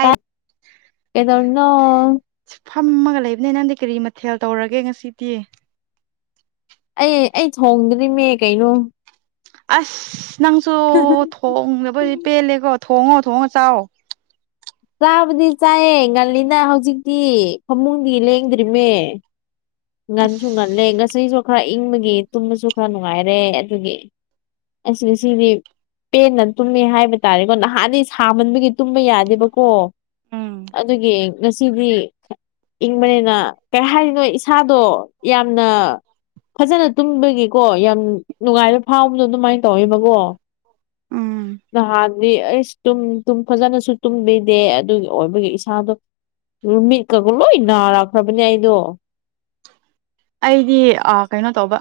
ꯇꯥꯏ ꯀꯩꯗꯧꯔꯤꯅꯣ? ꯐꯝꯃꯒ ꯂꯩꯕꯅꯦ꯫ ꯅꯪꯗꯤ ꯀꯔꯤ ꯃꯊꯦꯜ ꯇꯧꯔꯒꯦ ꯉꯁꯤꯗꯤ? ꯑꯩ ꯑꯩ ꯊꯣꯡꯗ꯭ꯔꯤꯃꯦ ꯀꯩꯅꯣ꯫ ꯑꯁ ꯅꯪꯁꯨ ꯊꯣꯡꯗꯕꯗꯤ ꯄꯦꯜꯂꯦꯀꯣ ꯊꯣꯡꯉꯣ ꯊꯣꯡꯉꯣ ꯆꯥꯎꯋꯣ꯫ ꯆꯥꯕꯗꯤ ꯆꯥꯏꯌꯦ ꯉꯜꯂꯤꯅ ꯍꯧꯖꯤꯛꯇꯤ ꯐꯃꯨꯡꯗꯤ ꯂꯦꯡꯗ꯭ꯔꯤꯃꯦ꯫ ꯑꯁ ꯉꯟꯁꯨ ꯉꯜꯂꯦ ꯉꯁꯤꯁꯨ ꯈꯔ ꯏꯪꯕꯒꯤ ꯇꯨꯝꯕꯁꯨ ꯈꯔ ꯅꯨꯡꯉꯥꯏꯔꯦ ꯑꯗꯨꯒꯤ꯫ ꯑꯦꯁ ꯉꯁꯤꯗꯤ__ ꯄꯦꯟꯅ ꯇꯨꯝꯃꯦ ꯍꯥꯏꯕ ꯇꯥꯔꯦꯀꯣ ꯅꯍꯥꯟꯗꯤ ꯁꯥꯃꯟꯕꯒꯤ ꯇꯨꯝꯕ ꯌꯥꯗꯦꯕꯀꯣ꯫ ꯑꯗꯨꯒꯤ ꯉꯁꯤꯗꯤ ꯏꯪꯕꯅꯤꯅ ꯀꯩ ꯍꯥꯏꯔꯤꯅꯣ ꯏ__ ꯁꯥꯗꯣ ꯌꯥꯝꯅ__ ꯐꯖꯅ ꯇꯨꯝꯕꯒꯤꯀꯣ ꯌꯥꯝ ꯅꯨꯡꯉꯥꯏꯕ ꯐꯥꯎꯕꯗꯣ ꯑꯗꯨꯃꯥꯏꯅ ꯇꯧꯋꯦꯕꯀꯣ꯫ ꯎꯝ꯫ ꯅꯍꯥꯟꯗꯤ ꯑꯩꯁ ꯇꯨꯝ ꯇꯨꯝ ꯐꯖꯅꯁꯨ ꯇꯨꯝꯕꯤꯗꯦ ꯑꯗꯨꯒꯤ ꯑꯣꯏꯕꯒꯤ ꯏꯁꯥꯗꯣ__ ꯃꯃꯤꯠꯀ ꯂꯣꯏ ꯅꯥꯔꯛꯈ꯭ꯔꯕꯅꯦ ꯑꯩꯗꯣ꯫ ꯑꯩꯗꯤ ꯑ ꯀꯩꯅꯣ ꯇꯧꯕ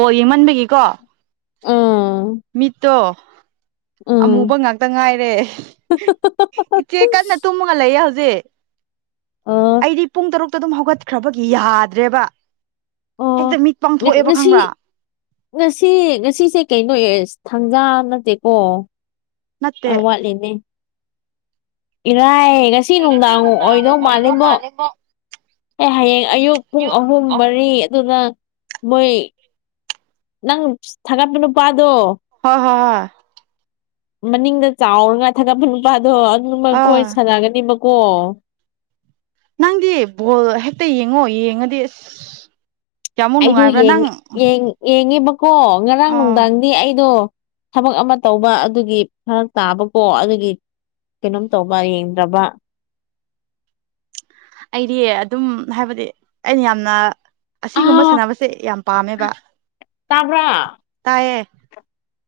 ꯕꯣꯜ ꯌꯦꯡꯃꯟꯕꯒꯤꯀꯣ__ ꯎꯝ ꯃꯤꯠꯇꯣ__ ꯎꯝ ꯑꯃꯨꯕ ꯉꯥꯛꯇ ꯉꯥꯏꯔꯦ ꯏꯆꯦ ꯀꯟꯅ ꯇꯨꯝꯃꯒ ꯂꯩꯌꯦ ꯍꯧꯖꯤꯛ꯫ ꯑ ꯑꯩꯗꯤ ꯄꯨꯡ ꯇꯔꯨꯛꯇ ꯗꯨꯝ ꯍꯧꯒꯠꯈ꯭ꯔꯕꯒꯤ ꯌꯥꯗ꯭ꯔꯦꯕ꯫ ꯍꯦꯛꯇ ꯑꯣ ꯃꯤꯠ ꯄꯥꯡꯊꯣꯛꯑꯦꯕ ꯉꯁꯤ ꯈꯪꯕ꯭ꯔꯥ꯫ ꯉꯁꯤ ꯉꯁꯤꯁꯦ ꯀꯩꯅꯣ ꯌꯦꯁ ꯊꯥꯡꯖꯥ ꯅꯠꯇꯦꯀꯣ꯫ ꯅꯠꯇꯦ ꯑ ꯋꯥꯠꯂꯤꯅꯦ꯫ ꯏꯔꯥꯏ ꯉꯁ__ ꯉꯁꯤ ꯅꯨꯡꯗꯥꯡ ꯑꯣꯏꯗꯧ ꯃꯥꯂꯦꯝꯕꯣ꯫ ꯑꯦ ꯍꯌꯦꯡ ꯑꯌꯨꯛ ꯄꯨꯡ ꯑꯍꯨꯝ ꯃꯔꯤ ꯑꯗꯨꯅ__ ꯃꯣꯏ ꯅꯪ ꯊꯥꯒꯠꯄ ꯅꯨꯄꯥꯗꯣ꯫ ꯍꯣ ꯍꯣ ꯍꯣꯏ꯫ ꯃꯅꯤꯡꯗ ꯆꯥꯎꯔꯒ ꯊꯥꯒꯠꯄ ꯅꯨꯄꯥꯗꯣ ꯑꯗꯨ ꯃꯈꯣꯏ ꯑꯥ ꯁꯥꯟꯅꯒꯅꯤꯕꯀꯣ꯫ ꯅꯪꯗꯤ ꯕꯣꯜ ꯍꯦꯛꯇ ꯌꯦꯡꯉꯣ ꯌꯦꯡꯉꯗꯤ ꯑꯁ, ꯀꯌꯥꯃꯨꯛ ꯑꯩꯗꯣ ꯅꯨꯡꯉꯥꯏꯕ꯭ꯔꯥ ꯌꯦꯡ ꯅꯪ ꯌꯦꯡ ꯌꯦꯉꯦꯕꯀꯣ ꯉꯔꯥꯡ ꯑꯣ ꯅꯨꯡꯗꯥꯡ ꯗꯤ ꯑꯩꯗꯣ ꯊꯕꯛ ꯑꯃ ꯇꯧꯕ ꯑꯗꯨꯒꯤ ꯐꯔꯛ ꯇꯥꯕꯀꯣ ꯑꯗꯨꯒꯤ__ ꯀꯩꯅꯣꯝ ꯇꯧꯕ ꯌꯦꯡꯗ꯭ꯔꯕ꯫ ꯑꯩꯗꯤ ꯑꯗꯨꯝ ꯍꯥꯏꯕꯗꯤ ꯑꯩꯅ ꯌꯥꯝꯅ__ ꯑꯁꯤꯒꯨꯝꯕ ꯑꯥ ꯁꯥꯟꯅꯕꯁꯦ ꯌꯥꯝ ꯄꯥꯝꯃꯦꯕ, ꯇꯥꯏꯌꯦ꯫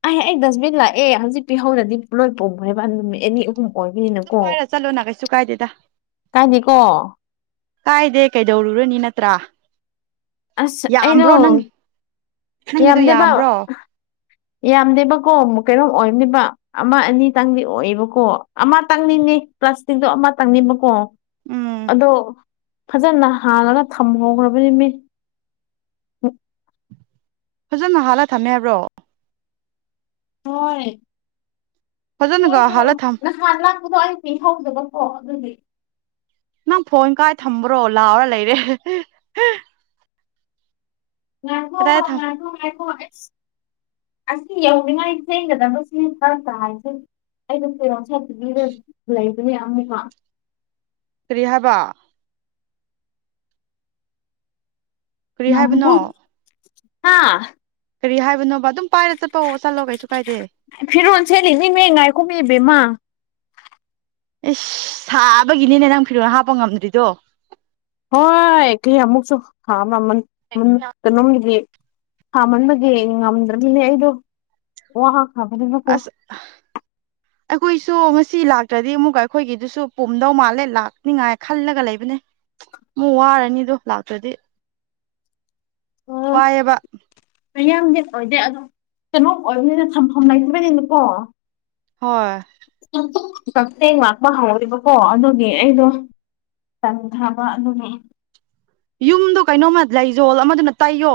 ꯑꯦ ꯑꯩ ꯗꯁꯕꯤꯟ ꯂꯥꯛꯑꯦ ꯍꯧꯖꯤꯛ ꯄꯤꯍꯧꯔꯗꯤ ꯂꯣꯏ ꯄꯨꯕꯅꯦꯕ ꯅꯨꯃꯤꯠ ꯑꯅꯤ ꯑꯍꯨꯝ꯫ ꯑꯗꯨꯝ ꯑꯣꯏꯕꯤꯅꯀꯣ ꯄꯥꯏꯔ ꯆꯠꯂꯣꯅ ꯀꯩꯁꯨ ꯀꯥꯏꯗꯦꯗ ꯀꯥꯏꯗꯤꯀꯣ ꯀꯥꯏꯗꯦ ꯀꯩꯗꯧꯔꯨꯔꯅꯤ ꯅꯠꯇ꯭ꯔꯥ ꯑꯁ ꯑꯩꯔꯣ ꯌꯥꯝꯕ꯭ꯔꯣ ꯅꯪ ꯅꯪꯒꯤꯗꯣ ꯌꯥꯝꯗꯦꯕ ꯌꯥꯝꯕ꯭ꯔꯣ ꯌꯥꯝꯗꯦꯕꯀꯣ ꯃꯨꯛ ꯀꯩꯅꯣꯝ ꯑꯣꯏꯝꯅꯦꯕ ꯑꯃ ꯑꯅꯤ ꯇꯪꯗꯤ ꯑꯣꯏꯌꯦꯕꯀꯣ ꯑꯃ ꯇꯪꯅꯤꯡꯅꯦ ꯄ꯭ꯂꯥꯁꯇꯤꯛꯖꯨ ꯑꯃꯇꯪꯅꯤꯕꯀꯣ ꯎꯝ ꯑꯗꯣ ꯐꯖꯅ ꯍꯥꯟꯂꯒ ꯊꯝꯍꯧꯈ꯭ꯔꯕꯅꯤ ꯃꯤ ꯐꯖꯅ ꯍꯥꯜꯂꯒ ꯊꯝꯃꯦ ꯍꯥꯏꯕ꯭ꯔꯣ ꯍꯣꯏ ꯐꯖꯅꯒ ꯍꯣꯏꯗꯣ ꯍꯥꯜꯂ ꯊꯝ ꯅꯍꯥꯟ ꯂꯥꯛꯄꯗꯣ ꯑꯩ ꯄꯤꯍꯧꯗꯕꯀꯣ ꯑꯗꯨꯗꯤ ꯅꯪ ꯐꯣꯟ ꯀꯥꯏ ꯊꯝꯕ꯭ꯔꯣ ꯂꯥꯎꯔ ꯂꯩꯔꯦ ꯉꯥꯏꯈꯣ ꯀꯗꯥꯏ ꯊꯝ ꯉꯥꯏꯈꯣ ꯉꯥꯏꯈꯣ ꯑꯩꯁ ꯑꯁꯤ ꯌꯧꯅꯤꯡꯉꯥꯏ ꯆꯦꯟꯒꯗꯕꯁꯤ ꯇ ꯇꯥꯏꯍꯦ ꯑꯩꯩꯅ ꯐꯤꯔꯣꯡ ꯁꯦꯠꯇꯒꯤꯗ ꯂꯩꯕꯅꯦ ꯑꯃꯨꯛꯀ ꯀꯔꯤ ꯍꯥꯏꯕ ꯀꯔꯤ ꯍꯥꯏꯕꯅꯣ ꯉꯥꯏꯈꯣꯀꯣ ꯍꯥ ꯀꯔꯤ ꯍꯥꯏꯕꯅꯣꯕ ꯑꯗꯨꯝ ꯄꯥꯏꯔ ꯆꯠꯄ ꯆꯠꯂꯣ ꯀꯩꯁꯨ ꯀꯥꯏꯗꯦ ꯐꯤꯔꯣꯟꯁꯦꯂꯤꯅꯤꯃꯤ ꯉꯥꯏꯈꯣꯃꯤ ꯕꯦꯝꯃ ꯏꯁ ꯁꯥꯕꯒꯤꯅꯤꯅꯦ ꯅꯪ ꯐꯤꯔꯣꯅ ꯍꯥꯞꯄ ꯉꯝꯗ꯭ꯔꯤꯗꯣ ꯍꯣꯏ ꯀꯌꯥꯃꯨꯛꯁꯨ ꯍꯥ ꯃꯥ ꯃꯩ ꯑꯃꯨꯛ ꯀꯩꯅꯣꯝꯒꯤ ꯁꯥꯃꯟꯕꯒꯤ ꯉꯝꯗ꯭ꯔꯅꯤꯅꯦ ꯑꯩꯗꯣ ꯑꯣ ꯍꯥ ꯈꯕꯅꯤꯅ ꯀꯣ ꯑ ꯑꯩꯈꯣꯏꯁꯨ ꯉꯁꯤ ꯂꯥꯛꯇ꯭ꯔꯗꯤ ꯑꯃꯨꯛꯀ ꯑꯩꯈꯣꯏꯒꯤꯗꯨꯁꯨ ꯄꯨꯝꯗꯧ ꯃꯥꯜꯂꯦ ꯂꯥꯛꯅꯤꯉꯥꯏ ꯈꯜꯂꯒ ꯂꯩꯕꯅꯦ ꯃꯨꯛ ꯋꯥꯔꯅꯤꯗꯣ ꯂꯥꯛꯇ꯭ꯔꯗꯤ ꯋꯥꯏꯌꯦꯕ ꯃꯌꯥꯝꯗꯤ ꯑꯣꯏꯗꯦ ꯑꯗꯣ ꯀꯩꯅꯣ ꯑꯣꯏꯕꯅꯤꯅ ꯊꯝꯐꯝ ꯂꯩꯇꯕꯅꯤꯅꯀꯣ ꯍꯣꯏ ꯀꯛꯊꯦꯡ ꯂꯥꯛꯄ ꯍꯧꯔꯦꯕꯀꯣ ꯑꯗꯨꯒꯤ ꯑꯩꯗꯣ ꯇꯟꯊꯕ ꯑꯗꯨꯒꯤ ꯌꯨꯝꯗꯣ ꯀꯩꯅꯣꯝꯃ ꯂꯩꯖꯣꯜ ꯑꯃꯗꯨꯅ ꯇꯩꯌꯣ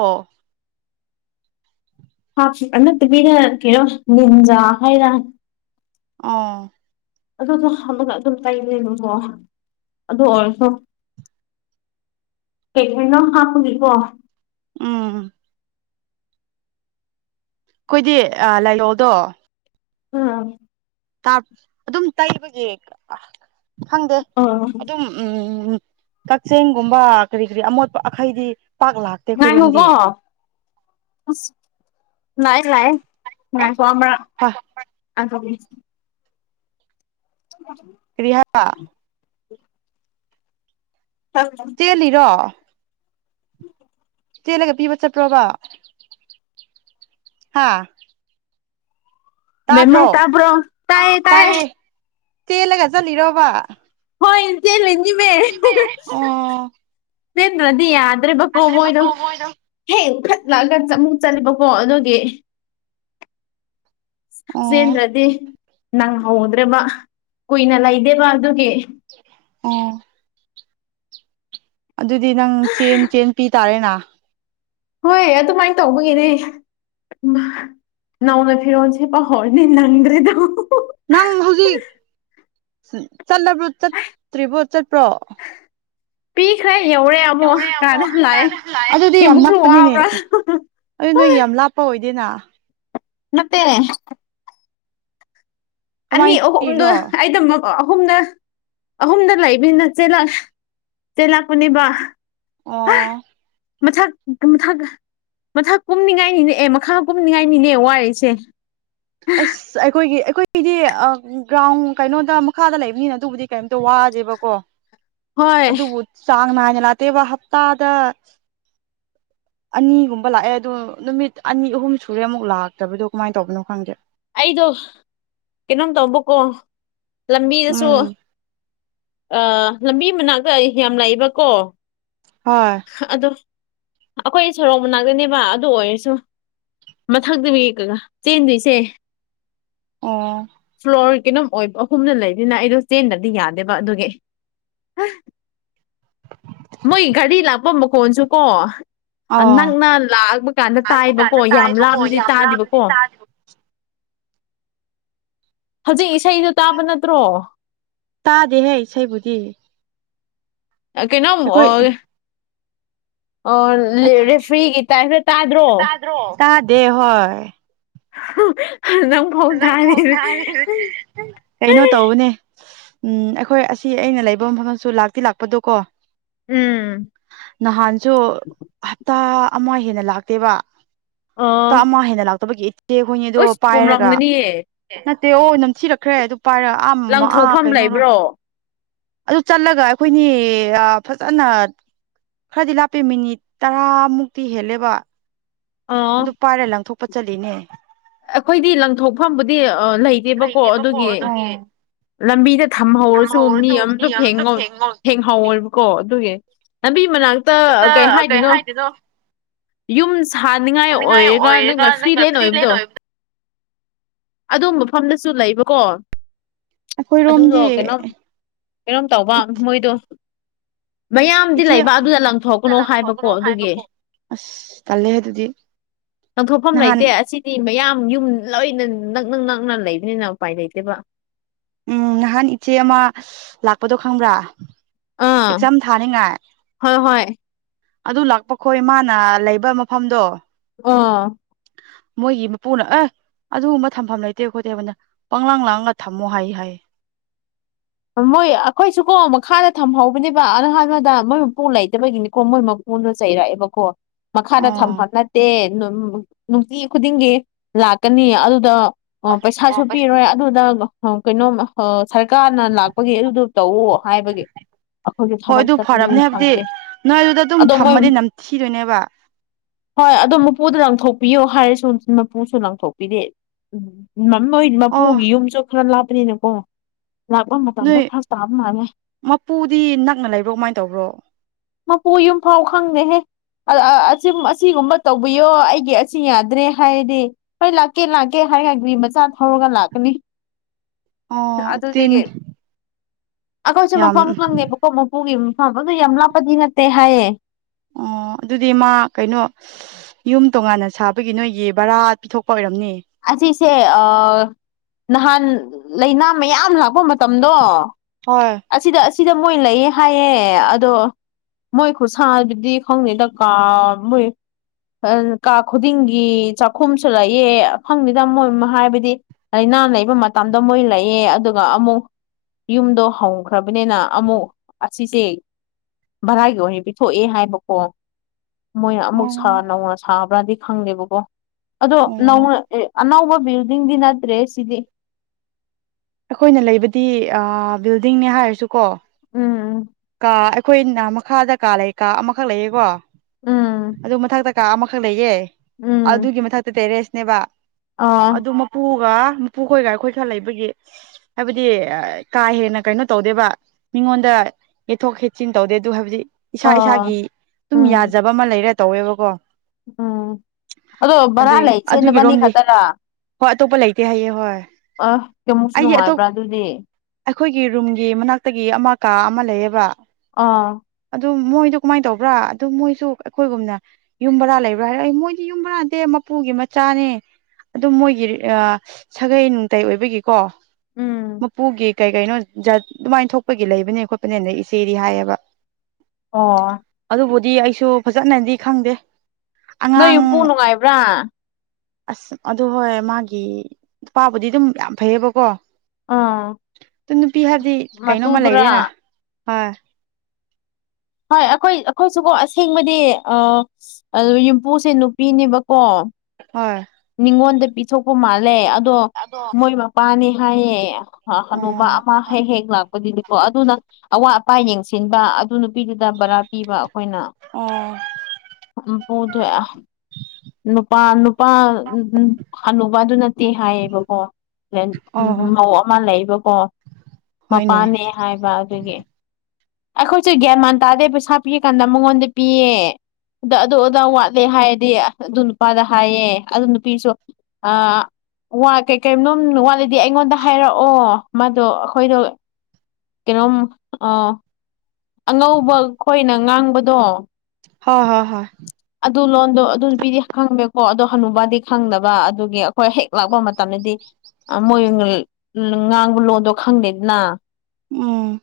ꯍꯥꯞ ꯑꯗꯨꯅꯠꯇꯕꯤꯅ ꯀꯩꯅꯣ ꯂꯤꯟꯖꯥ ꯍꯥꯏꯔ ꯑꯥ ꯑꯗꯨꯁꯨ ꯍꯞꯂꯒ ꯑꯗꯨꯝ ꯇꯩꯕꯅꯦꯕꯀꯣ ꯑꯗꯨ ꯑꯣꯏꯔꯁꯨ ꯀꯦꯛ ꯃꯤꯅꯣ ꯍꯥꯞꯄꯒꯤꯀꯣ ꯎꯝ ꯑꯩꯈꯣꯏꯗꯤ ꯑꯥ ꯂꯥꯏꯂꯣꯗꯣ ꯎꯝ ꯇꯥꯔ ꯑꯗꯨꯝ ꯇꯩꯕꯒꯤ ꯈꯪꯗꯦ ꯑꯥ ꯑꯗꯨꯝ ꯎꯝ ꯀꯛꯆꯦꯡꯒꯨꯝꯕ ꯀꯔꯤ ꯀꯔꯤ ꯑꯃꯣꯠꯄ ꯑꯈꯩꯗꯤ ꯄꯥꯛ ꯂꯥꯛ ꯉꯥꯏꯈꯣꯀꯣ ꯑꯁ ꯂꯥꯛꯑꯦ ꯂꯥꯛꯑꯦ ꯉꯥꯏꯈꯣ ꯑꯃꯨꯔꯛ ꯍ ꯑꯩ ꯍꯣꯕꯤ [unintelligible] ꯀ꯭ꯔꯤ ꯍꯥ [unintelligible] ꯆꯦꯜꯂꯤꯔꯣ ꯆꯦꯜꯂꯒ ꯄꯤꯕ ꯆꯠꯄ꯭ꯔꯣꯕ ꯍꯥꯥ ꯇꯥꯗ꯭ꯔꯣ ꯇꯥꯏꯌꯦ ꯆꯦꯜꯂꯒ ꯆꯠꯂꯤꯔꯣꯕ ꯍꯣꯏ ꯆꯦꯜꯂꯤꯅꯤꯃꯦ ꯆꯦꯟꯗ꯭ꯔꯥꯗꯤ ꯌꯥꯠ ꯇ꯭ꯔꯦꯕꯀꯣ ꯃꯣꯏꯗꯣ ꯍꯦꯛ ꯐꯠ ꯂꯥꯛꯑꯒ ꯆꯠ ꯑꯃꯨꯛ ꯆꯠꯂꯤꯕꯀꯣ ꯑꯗꯨꯒꯤ ꯑꯣ ꯆꯦꯟꯗ꯭ꯔꯥꯗꯤ ꯅꯪꯍꯧꯗ꯭ꯔꯦꯕ ꯀꯨꯏꯅ ꯂꯩꯗꯦꯕ ꯑꯗꯨꯒꯤ ꯑꯣ ꯑꯗꯨꯗꯤ ꯅꯪ ꯆꯦꯟ ꯆꯦꯟ ꯄꯤ ꯇꯥꯔꯦꯅ ꯍꯣꯏ ꯑꯗꯨꯃꯥꯏꯟ ꯇꯧꯕꯒꯤꯅꯤ ꯏꯃꯥ ꯅꯧꯅ ꯐꯤꯔꯣꯟ ꯁꯦꯠꯄ ꯍꯧꯔꯅꯤ ꯅꯪꯗ꯭ꯔꯦꯗꯣ ꯅꯪ ꯍꯧꯖꯤꯛ ꯆꯠꯂꯕ꯭ꯔꯣ ꯆꯠꯇ꯭ꯔꯤꯕꯣ ꯆꯠꯄ꯭ꯔꯣ ꯄꯤꯈ꯭ꯔꯦ ꯌꯧꯔꯦ ꯑꯃꯨꯛ ꯌꯧꯔꯦ ꯀꯥꯗ ꯑꯃꯨꯛ ꯇꯥꯜꯂ ꯂꯥꯛꯑꯦ ꯑꯗꯨꯗꯤ ꯌꯥꯝ ꯀꯌꯥꯃꯨꯛꯁꯨ ꯅꯛꯄꯅꯤꯅꯦ ꯋꯥꯕ꯭ꯔꯥ ꯑꯗꯨ ꯅꯣꯏ ꯌꯥꯝ ꯂꯥꯞ ꯄ ꯑꯣꯏꯗꯦꯅ ꯅꯠꯇꯦ ꯑꯅꯤ ꯀꯃꯥꯏꯅ ꯑꯍꯨꯝꯗꯣ ꯄꯤꯔꯤꯅꯣ ꯑꯩꯗꯥ ꯃꯛ ꯑꯣ ꯑꯍꯨꯝꯗꯥ ꯑꯍꯨꯝꯗꯥ ꯂꯩꯕꯅꯤꯅ ꯆꯦꯜꯂꯛ ꯆꯦꯜꯂꯛ ꯄꯅꯦꯕ ꯑꯣ ꯃꯊꯛ ꯃꯊꯛ ꯃꯊꯛ ꯀꯨꯝꯅꯤꯡꯉꯥꯏꯅꯤꯅꯦ ꯑꯦ ꯃꯈꯥ ꯀꯨꯝꯅꯤꯡꯉꯥꯏꯅꯤꯅꯦ ꯋꯥꯔꯤꯁꯦ ꯑꯁ ꯑꯩꯈꯣꯏꯒꯤ ꯑꯩꯈꯣꯏꯒꯤꯗꯤ ꯑꯝ ꯒ꯭ꯔꯥꯎꯟ ꯀꯩꯅꯣꯗ ꯃꯈꯥꯗ ꯂꯩꯕꯅꯤꯅ ꯑꯗꯨꯕꯨꯗꯤ ꯀꯩꯝꯇꯥ ꯋꯥꯗꯦꯕꯀꯣ ꯍꯣꯏ ꯑꯗꯨꯕꯨ ꯆꯥꯡ ꯅꯥꯏꯅ ꯂꯥꯛꯇꯦꯕ ꯍꯞꯇꯥꯗ ꯑꯅꯤꯒꯨꯝꯕ ꯂꯥꯛꯑꯦ ꯑꯗꯣ ꯅꯨꯃꯤꯠ ꯑꯅꯤ ꯑꯍꯨꯝ ꯁꯨꯔꯦ ꯑꯃꯨꯛ ꯂꯥꯛꯇꯕꯗꯣ ꯀꯃꯥꯏꯟ ꯇꯧꯕꯅꯣ ꯈꯪꯗꯦ ꯑꯩꯗꯣ ꯀꯩꯅꯣꯝ ꯇꯧꯕꯀꯣ ꯂꯝꯕꯤꯗꯥꯁꯨ ꯎꯝ ꯑꯥ ꯂꯝꯕꯤ ꯃꯅꯥꯛꯇꯥ ꯌꯥꯝ ꯂꯩꯕꯀꯣ ꯍꯣꯏ ꯍꯥ ꯑꯗꯨꯝ ꯑꯈꯣꯏ ꯁꯣꯔꯣꯛ ꯃꯅꯥꯛꯗꯅꯦꯕ ꯑꯗꯨ ꯑꯣꯏꯔꯁꯨ ꯃꯊꯛꯗꯋꯤ ꯀꯥꯒꯥ ꯆꯦꯟꯗꯣꯏꯁꯦ ꯑꯣ ꯐ꯭ꯂꯣꯔ ꯀꯩꯅꯣꯝ ꯑꯣꯏꯕ ꯑꯍꯨꯝꯅ ꯂꯩꯕꯅꯤꯅ ꯑꯩꯗꯣ ꯆꯦꯟꯗꯗꯤ ꯌꯥꯗꯦꯕ ꯑꯗꯨꯒꯤ [inaudible] ꯃꯣꯏ ꯒꯥꯔꯤ ꯂꯥꯛꯄ ꯃꯈꯣꯟꯁꯨ ꯀꯣ ꯑꯥ ꯑꯣ ꯅꯛꯅ ꯂꯥꯛꯑꯕ ꯀꯥꯟꯗ ꯂꯥꯛꯄ ꯇꯥꯏꯕꯀꯣ ꯀꯥꯟꯗ ꯌꯥꯝ ꯇꯥꯏꯕꯀꯣ ꯂꯥꯞꯔꯗꯤ ꯌꯥꯝ ꯂꯥꯞꯅꯗꯤ ꯇꯥꯗꯦꯕꯀꯣ ꯇꯥꯗꯦꯕ ꯍꯧꯖꯤꯛ ꯏꯁꯩꯗꯨ ꯇꯥꯕ ꯅꯠꯇ꯭ꯔꯣ ꯇꯥꯗꯦꯍꯦ ꯏꯁꯩꯕꯨꯗꯤ ꯑꯥ ꯀꯩꯅꯣꯝ ꯑꯩꯈꯣꯏ ꯑꯣꯏ ꯑꯣꯟ ꯂꯦ ꯔꯦꯐ꯭ꯔꯤꯒꯤ ꯇꯥꯏꯞꯇꯥ ꯇꯥꯗ꯭ꯔꯣ ꯗ꯭ꯔꯣ ꯇꯥꯗꯦ ꯍꯣꯏ [unintelligible] ꯅꯪ ꯅꯪ [unintelligible] ꯀꯩꯅꯣ ꯇꯧꯕꯅꯦ ꯎꯝ ꯑꯩꯈꯣꯏ ꯑꯁꯤ ꯑꯩꯅ ꯂꯩꯕ ꯃꯐꯝꯗꯁꯨ ꯂꯥꯛꯇꯤ ꯂꯥꯛꯄꯗꯣ ꯀꯣ ꯎꯝ ꯅꯍꯥꯟꯁꯨ ꯍꯞꯇꯥ ꯑꯃ ꯍꯦꯟꯅ ꯂꯥꯛꯇꯦꯕ ꯑꯣ ꯇꯥ ꯑꯃ ꯍꯦꯟꯅ ꯂꯥꯛꯇꯕꯒꯤ ꯏꯆꯦꯈꯣꯏꯅꯤ ꯗꯣ ꯑꯁ ꯄꯥꯏꯔꯒ [unintelligible] ꯅꯠꯇꯦ ꯑꯣ ꯅꯝꯊꯤꯔꯛꯈ꯭ꯔꯦ ꯑꯗꯨ ꯄꯥꯏꯔꯒ ꯑꯥ ꯑꯥ ꯂꯪꯊꯣꯛꯐꯝ ꯀꯩꯅꯣꯔꯣ ꯂꯩꯕ꯭ꯔꯣ ꯑꯗꯨ ꯆꯠꯂꯒ ꯑꯩꯈꯣꯏꯅꯤ ꯐꯖꯅ ꯈꯔꯗꯤ ꯂꯥꯞꯄꯦ ꯃꯤꯅꯤꯠ ꯇꯔꯥꯃꯨꯛꯇꯤ ꯍꯦꯜꯂꯦꯕ ꯑ ꯑꯗꯨ ꯄꯥꯏꯔꯦ ꯂꯪꯊꯣꯛꯄ ꯆꯠꯂꯤꯅꯦ ꯑꯩꯈꯣꯏꯗꯤ ꯂꯪꯊꯣꯛꯐꯝꯕꯨꯗꯤ ꯑꯥ ꯂꯩꯇꯦꯕꯀꯣ ꯑꯗꯨꯒꯤ ꯂꯝꯕꯤꯗ ꯊꯝꯍꯧꯔꯁꯨ ꯃꯤ ꯑꯝꯇ ꯐꯦꯡꯉꯣꯏ ꯍꯦꯡꯍꯥꯎꯋꯣꯏꯕꯀꯣ ꯑꯗꯨꯒꯤ ꯂꯝꯕꯤ ꯃꯅꯥꯛꯇ ꯀꯩ ꯍꯥꯏꯗꯣꯏꯅꯣ ꯌꯨꯝ ꯁꯥꯅꯤꯡꯉꯥꯏ ꯆꯅꯤꯡꯉꯥꯏ ꯑꯣꯏꯔꯒ ꯅꯪ ꯅꯪꯅ ꯐ꯭ꯔꯤꯂꯦꯟ ꯐ꯭ꯔꯤ ꯂꯦꯟ ꯑꯣꯏꯕꯗꯣ ꯑꯣꯏꯕꯗ ꯑꯗꯨ ꯃꯐꯝꯗꯁꯨ ꯂꯩꯕꯀꯣ ꯑꯗꯨꯗꯣ ꯑꯩꯈꯣꯏꯔꯣꯝꯗꯤ ꯀꯩꯅꯣꯝ ꯀꯩꯅꯣꯝ ꯇꯧꯕ ꯃꯣꯏꯗꯣ ꯃꯌꯥꯝꯗꯤ ꯏꯆꯦ ꯂꯩꯕ ꯑꯗꯨꯗ ꯂꯪꯊꯣꯛꯀꯅꯣ ꯍꯥꯏꯕꯀꯣ ꯂꯪꯊꯣꯛꯀꯅꯨ ꯑꯗꯨꯒꯤ ꯍꯥꯏꯕꯀꯣ ꯑꯁ ꯇꯜꯂꯦꯍꯦ ꯑꯗꯨꯗꯤ ꯂꯪꯊꯣꯛꯐꯝ ꯅꯍꯥꯟ ꯂꯩꯇꯦ ꯑꯁꯤ ꯃꯌꯥꯝ ꯌꯨꯝ ꯂꯣꯢꯅ ꯅꯛꯅ ꯅꯛꯅ ꯂꯩꯕꯅꯤꯅ ꯎꯄꯥꯏ ꯂꯩꯇꯦꯕ ꯎꯝ ꯅꯍꯥꯟ ꯏꯆꯦ ꯑꯃ ꯂꯥꯛꯄꯗꯣ ꯈꯪꯕ꯭ꯔꯥ ꯑꯥ ꯑꯦꯛꯖꯥꯝ ꯊꯥꯅꯤꯡꯉꯥꯏ ꯍꯣꯏ ꯍꯣꯏ ꯑꯗꯨ ꯂꯥꯛꯄ ꯈꯣꯏ ꯃꯥꯅ ꯂꯩꯕ ꯃꯐꯝꯗꯣ ꯑꯥ ꯃꯣꯏꯒꯤ ꯃꯄꯨꯅ ꯑꯦ ꯑꯗꯨꯒꯨꯝꯕ ꯊꯝꯐꯝ ꯂꯩꯇꯦ ꯈꯣꯠꯇꯦꯕꯅ ꯄꯪꯂꯥꯡ ꯂꯥꯡꯂꯒ ꯊꯝꯃꯣ ꯍꯥꯏ ꯍꯥꯏꯌꯦ ꯃꯣꯏ ꯑꯩꯈꯣꯏꯁꯨꯀꯣ ꯃꯈꯥꯗ ꯊꯝꯍꯧꯕꯅꯦꯕ [unintelligible] [unintelligible] ꯃꯣꯏ ꯃꯄꯨ ꯂꯩꯇꯕꯒꯤꯅꯤꯀꯣ ꯃꯣꯏ ꯑꯩꯉꯣꯟꯗ ꯆꯩꯔꯛꯑꯦꯕꯀꯣ ꯃꯈꯥꯗ ꯑꯣ ꯊꯝꯐꯝ ꯅꯠꯇꯦ ꯅꯨꯡꯇꯤ ꯈꯨꯗꯤꯡꯒꯤ ꯂꯥꯛꯀꯅꯤ ꯑꯗꯨꯗ ꯑꯣ ꯄꯩꯁꯥꯁꯨ ꯄꯤꯔꯣꯏ ꯑꯗꯨꯗ ꯀꯩꯅꯣꯃꯥ ꯁꯥꯔꯀꯥꯔ ꯍꯥꯟꯅ ꯂꯥꯛꯄꯒꯤ ꯑꯗꯨꯗꯣ ꯇꯧꯋꯣ ꯍꯥꯏꯕꯒꯤ ꯑꯩꯈꯣꯏꯒꯤ ꯍꯣꯏ ꯊꯕꯛ ꯑꯗꯨ ꯆꯠꯄꯅꯤꯅ ꯐꯔꯕꯅꯦ ꯍꯥꯏꯕꯗꯤ ꯁꯪꯗꯦ ꯅꯣꯏ ꯑꯗꯨꯗ ꯑꯗꯨꯝ ꯑꯗꯣ ꯃꯣꯢ ꯊꯝꯃꯗꯤ ꯅꯝꯊꯤꯗꯣꯏꯅꯦꯕ ꯍꯣꯏ ꯑꯗꯣ ꯃꯄꯨꯗ ꯂꯪꯊꯣꯛꯄꯤꯌꯣ ꯍꯥꯏꯔꯁꯨ ꯃꯄꯨꯁꯨ ꯂꯪꯊꯣꯛꯄꯤꯗꯦ ꯎꯝ ꯃꯣꯏ ꯑꯣ ꯃꯄꯨꯒꯤ ꯌꯨꯝꯁꯨ ꯈꯔ ꯂꯥꯞꯄꯅꯤꯅꯀꯣ ꯂꯥꯛꯄ ꯃꯇꯝꯗ ꯅꯣꯏ ꯐꯥꯔꯁ ꯇꯥꯕ ꯃꯥꯂꯦ ꯃꯄꯨꯗꯤ ꯅꯛꯅ ꯂꯩꯕ꯭ꯔꯣ ꯀꯃꯥꯏꯅ ꯇꯧꯕ꯭ꯔꯣ ꯃꯄꯨ ꯌꯨꯝꯐꯥꯎ ꯈꯪꯗꯦꯍꯦ ꯑꯁꯤꯒꯨꯝꯕ ꯇꯧꯕꯤꯌꯣ ꯑꯩꯒꯤ ꯑꯁꯤ ꯌꯥꯗ꯭ꯔꯦ ꯍꯥꯏꯔꯗꯤ ꯍꯣꯏ ꯂꯥꯛꯀꯦ ꯂꯥꯛꯀꯦ ꯍꯥꯏꯔꯒ ꯒꯔꯤ ꯃꯆꯥ ꯊꯧꯔꯒ ꯂꯥꯛꯀꯅꯤ ꯑꯣ ꯑꯗꯨꯗꯤ ꯑꯗꯨꯗꯒꯤ ꯑꯩꯈꯣꯏꯁꯨ ꯃꯐꯝ ꯈꯪꯗꯦꯕꯀꯣ ꯃꯄꯨꯒꯤ ꯃꯐꯝ ꯑꯗꯨ ꯌꯥꯝ ꯂꯥꯞꯄꯗꯤ ꯅꯠꯇꯦ ꯍꯥꯏꯌꯦ ꯑꯣ ꯑꯗꯨꯗꯤ ꯃꯥ ꯀꯩꯅꯣ ꯌꯨꯝ ꯇꯣꯉꯥꯟꯅ ꯁꯥꯕꯒꯤ ꯅꯣꯏꯒꯤ ꯕꯔꯥ ꯄꯤꯊꯣꯛꯄ ꯑꯣꯏꯔꯝꯅꯤ ꯑꯁꯤꯁꯦ ꯅꯍꯥꯟ ꯂꯥꯏꯅꯥ ꯃꯌꯥꯝ ꯂꯥꯛꯄ ꯃꯇꯝꯗꯣ ꯍꯣꯏ ꯑꯁꯤꯗ ꯑꯁꯤꯗ ꯃꯣꯏ ꯂꯩꯌꯦ ꯍꯥꯏꯌꯦ ꯑꯗꯣ ꯃꯣꯏ ꯈꯨꯠꯁꯥꯗꯨꯗꯤ ꯈꯪꯗꯦꯗ ꯀꯥ ꯃꯣꯏ ꯀꯥ ꯈꯨꯗꯤꯡꯒꯤ ꯆꯥꯛꯈꯨꯝꯁꯨ ꯂꯩꯑꯦ ꯈꯪꯗꯦꯗ ꯃꯣꯏꯅ ꯍꯥꯏꯕꯗꯤ ꯂꯥꯏꯅꯥ ꯂꯩꯕ ꯃꯇꯝꯗ ꯃꯣꯏ ꯂꯩꯌꯦ ꯑꯗꯨꯒ ꯑꯃꯨꯛ ꯌꯨꯝꯗꯣ ꯍꯣꯡꯈ꯭ꯔꯕꯅꯤꯅ ꯑꯃꯨꯛ ꯑꯁꯤꯁꯦ ꯚꯔꯥꯒꯤ ꯑꯣꯏꯅ ꯄꯤꯊꯣꯛꯑꯦ ꯍꯥꯏꯕꯀꯣ ꯃꯣꯏꯅ ꯑꯃꯨꯛ ꯁꯥ ꯑꯣ ꯅꯧꯅ ꯁꯥꯕ꯭ꯔꯥꯗꯤ ꯈꯪꯗꯦꯕꯀꯣ ꯑꯗꯣ ꯑꯣ ꯅꯧꯅ ꯑꯦ ꯑꯅꯧꯕ ꯕꯤꯜꯗꯤꯡꯗꯤ ꯅꯠꯇ꯭ꯔꯦ ꯁꯤꯗꯤ ꯑꯩꯈꯣꯏꯅ ꯂꯩꯕꯗꯤ ꯑꯥ ꯕꯤꯜꯗꯤꯡꯅꯦ ꯍꯥꯏꯔꯁꯨ ꯀꯣ ꯎꯝ ꯎꯝ ꯀꯥ ꯑꯩꯈꯣꯏꯅ ꯃꯈꯥꯗ ꯀꯥ ꯂꯩ ꯀꯥ ꯑꯃꯈꯛ ꯂꯩꯌꯦꯀꯣ ꯎꯝ ꯑꯗꯨ ꯃꯊꯛꯇ ꯀꯥ ꯑꯃꯈꯛ ꯂꯩꯌꯦ ꯎꯝ ꯑꯗꯨꯒꯤ ꯃꯊꯛꯇ ꯇꯦꯔꯦꯁꯅꯦꯕ ꯑꯥ ꯑꯗꯨ ꯃꯄꯨꯒꯥ ꯃꯄꯨꯈꯣꯏꯒ ꯑꯩꯈꯣꯏ ꯈꯔ ꯂꯩꯕꯒꯤ ꯍꯥꯏꯕꯗꯤ ꯀꯥ ꯍꯦꯟꯅ ꯀꯩꯅꯣ ꯇꯧꯗꯦꯕ ꯃꯤꯉꯣꯟꯗ ꯌꯦꯠꯊꯣꯛ ꯈꯦꯠꯆꯤꯟ ꯇꯧꯗꯦ ꯑꯗꯨ ꯍꯥꯏꯕꯗꯤ ꯏꯁꯥ ꯏꯁꯥꯒꯤ ꯑꯥ ꯑꯗꯨꯝ ꯎꯝ ꯌꯥꯖꯕ ꯑꯃ ꯂꯩꯔ ꯇꯧꯋꯦꯕꯀꯣ ꯎꯝ ꯑꯗꯣ ꯚꯥꯔꯥ ꯑꯗꯨꯏ ꯂꯩꯔꯤꯁꯦ ꯅꯣꯏꯕꯥꯅꯤ ꯑꯗꯨꯒꯤꯔꯣꯝꯗꯤ ꯈꯛꯇꯔꯥ ꯍꯣꯏ ꯑꯇꯣꯞꯄ ꯂꯩꯇꯦ ꯍꯥꯏꯌꯦ ꯍꯣꯏ ꯑ ꯀꯌꯥꯃꯨꯛꯁꯨ ꯑꯩꯒꯤ ꯑꯇꯣꯞ ꯅꯨꯡꯉꯥꯏꯕ꯭ꯔꯥ ꯑꯗꯨꯗꯤ ꯑꯩꯈꯣꯏꯒꯤ ꯔꯨꯝꯒꯤ ꯃꯅꯥꯛꯇꯒꯤ ꯑꯃ ꯀꯥ ꯑꯃ ꯂꯩꯌꯦꯕ ꯑꯥ ꯑꯗꯨ ꯃꯣꯏꯗꯣ ꯀꯃꯥꯏꯅ ꯇꯧꯕ꯭ꯔꯥ ꯑꯗꯨ ꯃꯣꯏꯁꯨ ꯑꯩꯈꯣꯏꯒꯨꯝꯅ ꯌꯨꯝ ꯕꯔꯥ ꯂꯩꯕ꯭ꯔꯥ ꯍꯥꯏꯔ ꯑꯩ ꯃꯣꯏꯗꯤ ꯌꯨꯝ ꯚꯥꯔꯥ ꯅꯠꯇꯦ ꯃꯄꯨꯒꯤ ꯃꯆꯥꯅꯦ ꯑꯗꯨꯝ ꯃꯣꯏꯒꯤ ꯑꯥ ꯁꯥꯒꯩ ꯅꯥꯇꯩ ꯑꯣꯏꯕꯒꯤꯀꯣ ꯎꯝ ꯃꯄꯨꯒꯤ ꯀꯩ ꯀꯩꯅꯣ ꯖꯠ ꯑꯗꯨꯃꯥꯏꯅ ꯊꯣꯛꯄꯒꯤ ꯂꯩꯕꯅꯦ ꯈꯣꯠꯄꯅꯦꯅ ꯏꯆꯦꯗꯤ ꯍꯥꯏꯌꯦꯕ ꯑꯣ ꯑꯗꯨꯕꯨꯗꯤ ꯑꯩꯁꯨ ꯐꯖꯅꯗꯤ ꯈꯪꯗꯦ ꯅꯣꯏ ꯑꯉꯥꯡ ꯌꯨꯝꯄꯨ ꯅꯨꯡꯉꯥꯏꯕ꯭ꯔꯥ ꯑꯁ ꯑꯗꯨ ꯍꯣꯏ ꯃꯥꯒꯤ ꯅꯨꯄꯥꯕꯨꯗꯤ ꯑꯗꯨꯝ ꯌꯥꯝ ꯐꯩꯌꯦꯕꯀꯣ ꯑꯥ ꯑꯗꯨ ꯅꯨꯄꯤ ꯍꯥꯏꯕꯗꯤ ꯀꯩꯅꯣꯝꯃ ꯃꯇꯨꯗꯨꯔꯥ ꯂꯩꯔꯦꯅꯥ ꯍꯣꯏ ꯍꯣꯏ ꯑꯩꯈꯣꯏ ꯑꯩꯈꯣꯏꯁꯨꯀꯣ ꯑꯁꯦꯡꯕꯗꯤ ꯑꯥ ꯑꯗꯣ ꯌꯨꯝꯄꯨꯁꯦ ꯅꯨꯄꯤꯅꯦꯕꯀꯣ ꯍꯣꯏ ꯃꯤꯉꯣꯟꯗ ꯄꯤꯊꯣꯛꯄ ꯃꯥꯜꯂꯦ ꯑꯗꯣ ꯃꯣꯏ ꯃꯄꯥꯅꯦ ꯍꯥꯏꯌꯦ ꯍꯅꯨꯕ ꯑꯣ ꯑꯃ ꯍꯦꯛ ꯍꯦꯛ ꯂꯥꯛꯄꯗꯨꯗꯤꯀꯣ ꯑꯗꯨꯅ ꯑꯋꯥꯠ ꯑꯄꯥ ꯌꯦꯡꯁꯤꯟꯕ ꯑꯗꯨꯅ ꯅꯨꯄꯤꯗꯨꯗ ꯕꯔꯥ ꯄꯤꯕ ꯑꯩꯈꯣꯏꯅ ꯑꯣ [unintelligible] ꯅꯨꯄꯥ ꯅꯨꯄꯥ ꯍꯅꯨꯕ ꯑꯗꯨ ꯅꯠꯇꯦ ꯍꯥꯏꯌꯦꯕꯀꯣ ꯑꯣ ꯃꯧ ꯑꯃ ꯂꯩꯕꯀꯣ ꯍꯣꯏꯅꯦ ꯃꯄꯥꯅꯦ ꯍꯥꯏꯑꯦꯕ ꯑꯗꯨꯒꯤ ꯑꯩꯈꯣꯏꯁꯨ ꯒ꯭ꯌꯥꯟ ꯃꯥꯟ ꯇꯥꯗꯦ ꯄꯩꯁꯥ ꯄꯤ ꯀꯥꯟꯗ ꯃꯉꯣꯟꯗ ꯄꯤꯌꯦ ꯑꯗ ꯑꯗꯨ ꯑꯗꯥ ꯋꯥꯠꯂꯦ ꯍꯥꯏꯔꯗꯤ ꯑꯗꯨ ꯅꯨꯄꯥꯗ ꯍꯥꯏꯌꯦ ꯑꯗꯨ ꯅꯨꯄꯤꯁꯨ ꯑꯥ ꯋꯥ ꯀꯩ ꯀꯩꯅꯣꯝ ꯋꯥꯠꯂꯗꯤ ꯑꯩꯉꯣꯟꯗ ꯍꯥꯏꯔꯛꯑꯣ ꯃꯥꯗꯣ ꯑꯩꯈꯣꯏꯗꯣ ꯀꯩꯅꯣꯝ ꯑꯥ ꯑꯉꯧꯕ ꯈꯣꯏꯅ ꯉꯥꯡꯕꯗꯣ ꯍꯣ ꯍꯣꯏ ꯍꯣꯏ ꯑꯗꯨ ꯂꯣꯟꯗꯣ ꯑꯗꯨ ꯄꯗꯤ ꯈꯪꯂꯦꯀꯣ ꯑꯗꯨ ꯍꯅꯨꯕꯥꯗꯤ ꯈꯪꯗꯕ ꯑꯗꯨꯒꯤ ꯑꯩꯈꯣꯏ ꯍꯦꯛ ꯂꯥꯛꯄ ꯃꯇꯝꯗꯗꯤ ꯑꯥ ꯃꯣꯏꯒꯤ ꯉꯥꯡꯕ ꯂꯣꯟꯗꯣ ꯈꯪꯗꯦꯗꯅ ꯎꯝ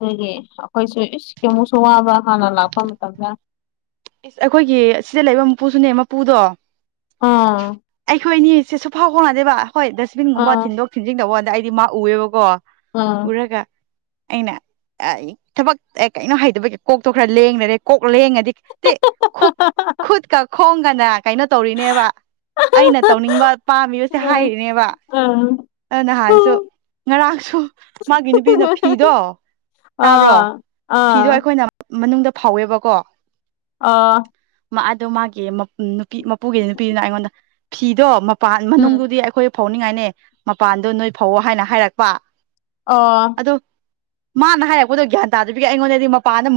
ꯑꯗꯨꯒꯤ ꯑꯩꯈꯣꯏꯁꯨ ꯏꯁ ꯌꯨꯝꯕꯨꯁꯨ ꯋꯥꯕ ꯍꯥꯟꯅ ꯂꯥꯛꯄ ꯃꯇꯝꯗ ꯏꯁ ꯑꯩꯈꯣꯏꯒꯤ ꯁꯤꯗ ꯂꯩꯕ ꯃꯄꯨꯁꯨꯅꯦ ꯃꯄꯨꯗꯣ ꯑꯥ ꯑꯩꯈꯣꯏ ꯑꯅꯤꯁꯦ ꯁꯨꯐꯥꯎ ꯐꯥꯎꯅꯗꯦꯕ ꯍꯣꯏ ꯗꯁꯕꯤꯟꯒꯨꯝꯕ ꯑꯥ ꯊꯤꯟꯗꯣꯛ [unintelligible] ꯑꯩꯗꯤ ꯃꯥ ꯎꯏꯌꯦꯕꯀꯣ ꯑꯥ ꯎꯔꯒ ꯑꯩꯅ ꯑꯩ ꯊꯕꯛ ꯑꯦ ꯀꯩꯅꯣ ꯍꯩꯇꯕꯒꯤ ꯀꯣꯛꯇꯣ ꯈꯔ ꯂꯦꯡꯅꯔꯦ ꯀꯣꯛ ꯂꯦꯡꯉꯗꯤ ꯨ ꯁꯤ ꯈꯨꯛ ꯈꯨꯠꯀ ꯈꯣꯡꯒꯅ ꯀꯩꯅꯣ ꯇꯧꯔꯤꯅꯦꯕ ꯑꯩꯅ ꯇꯧꯅꯤꯡꯕ ꯄꯥꯝꯃꯤꯕꯁꯦ ꯍꯥꯏꯔꯤꯅꯦꯕ꯫ ꯑꯥ ꯑꯥ ꯑ ꯅꯍꯥꯟꯁꯨ ꯉꯔꯥꯡꯁꯨ ꯃꯥꯒꯤ ꯅꯨꯄꯤꯗꯨꯅ ꯐꯤꯗꯣ꯫ ꯇꯥꯕ꯭ꯔꯣ ꯑꯥ ꯐꯤꯗꯣ ꯑꯥ ꯑꯩꯈꯣꯏꯅ ꯃꯅꯨꯡꯗ ꯐꯧꯋꯦꯕꯀꯣ꯫ ꯑꯥ꯫ ꯃꯥ ꯑꯗꯣ ꯃꯥꯒꯤ ꯃꯞ ꯅꯨꯄꯤ ꯃꯄꯨꯒꯤꯗꯤ ꯅꯨꯄꯤꯗꯨꯅ ꯑꯩꯉꯣꯟꯗ ꯐꯤꯗꯣ ꯃꯄꯥꯟ ꯎꯝ ꯃꯅꯨꯡꯗꯨꯗꯤ ꯑꯩꯈꯣꯏ ꯐꯧꯅꯤꯡꯉꯥꯏꯅꯦ ꯃꯄꯥꯟꯗꯣ ꯅꯣꯏ ꯐꯧꯑꯣ ꯍꯥꯏꯅ ꯍꯥꯏꯔꯛꯄꯥ꯫ ꯑꯣ꯫ ꯑꯗꯣ ꯃꯥꯅ ꯍꯥꯏꯔꯛꯄꯗꯣ ꯒ꯭ꯌꯥꯟ ꯇꯥꯗꯕꯤꯒꯦ ꯑꯩꯉꯣꯟꯗꯗꯤ ꯃꯄꯥꯟꯗ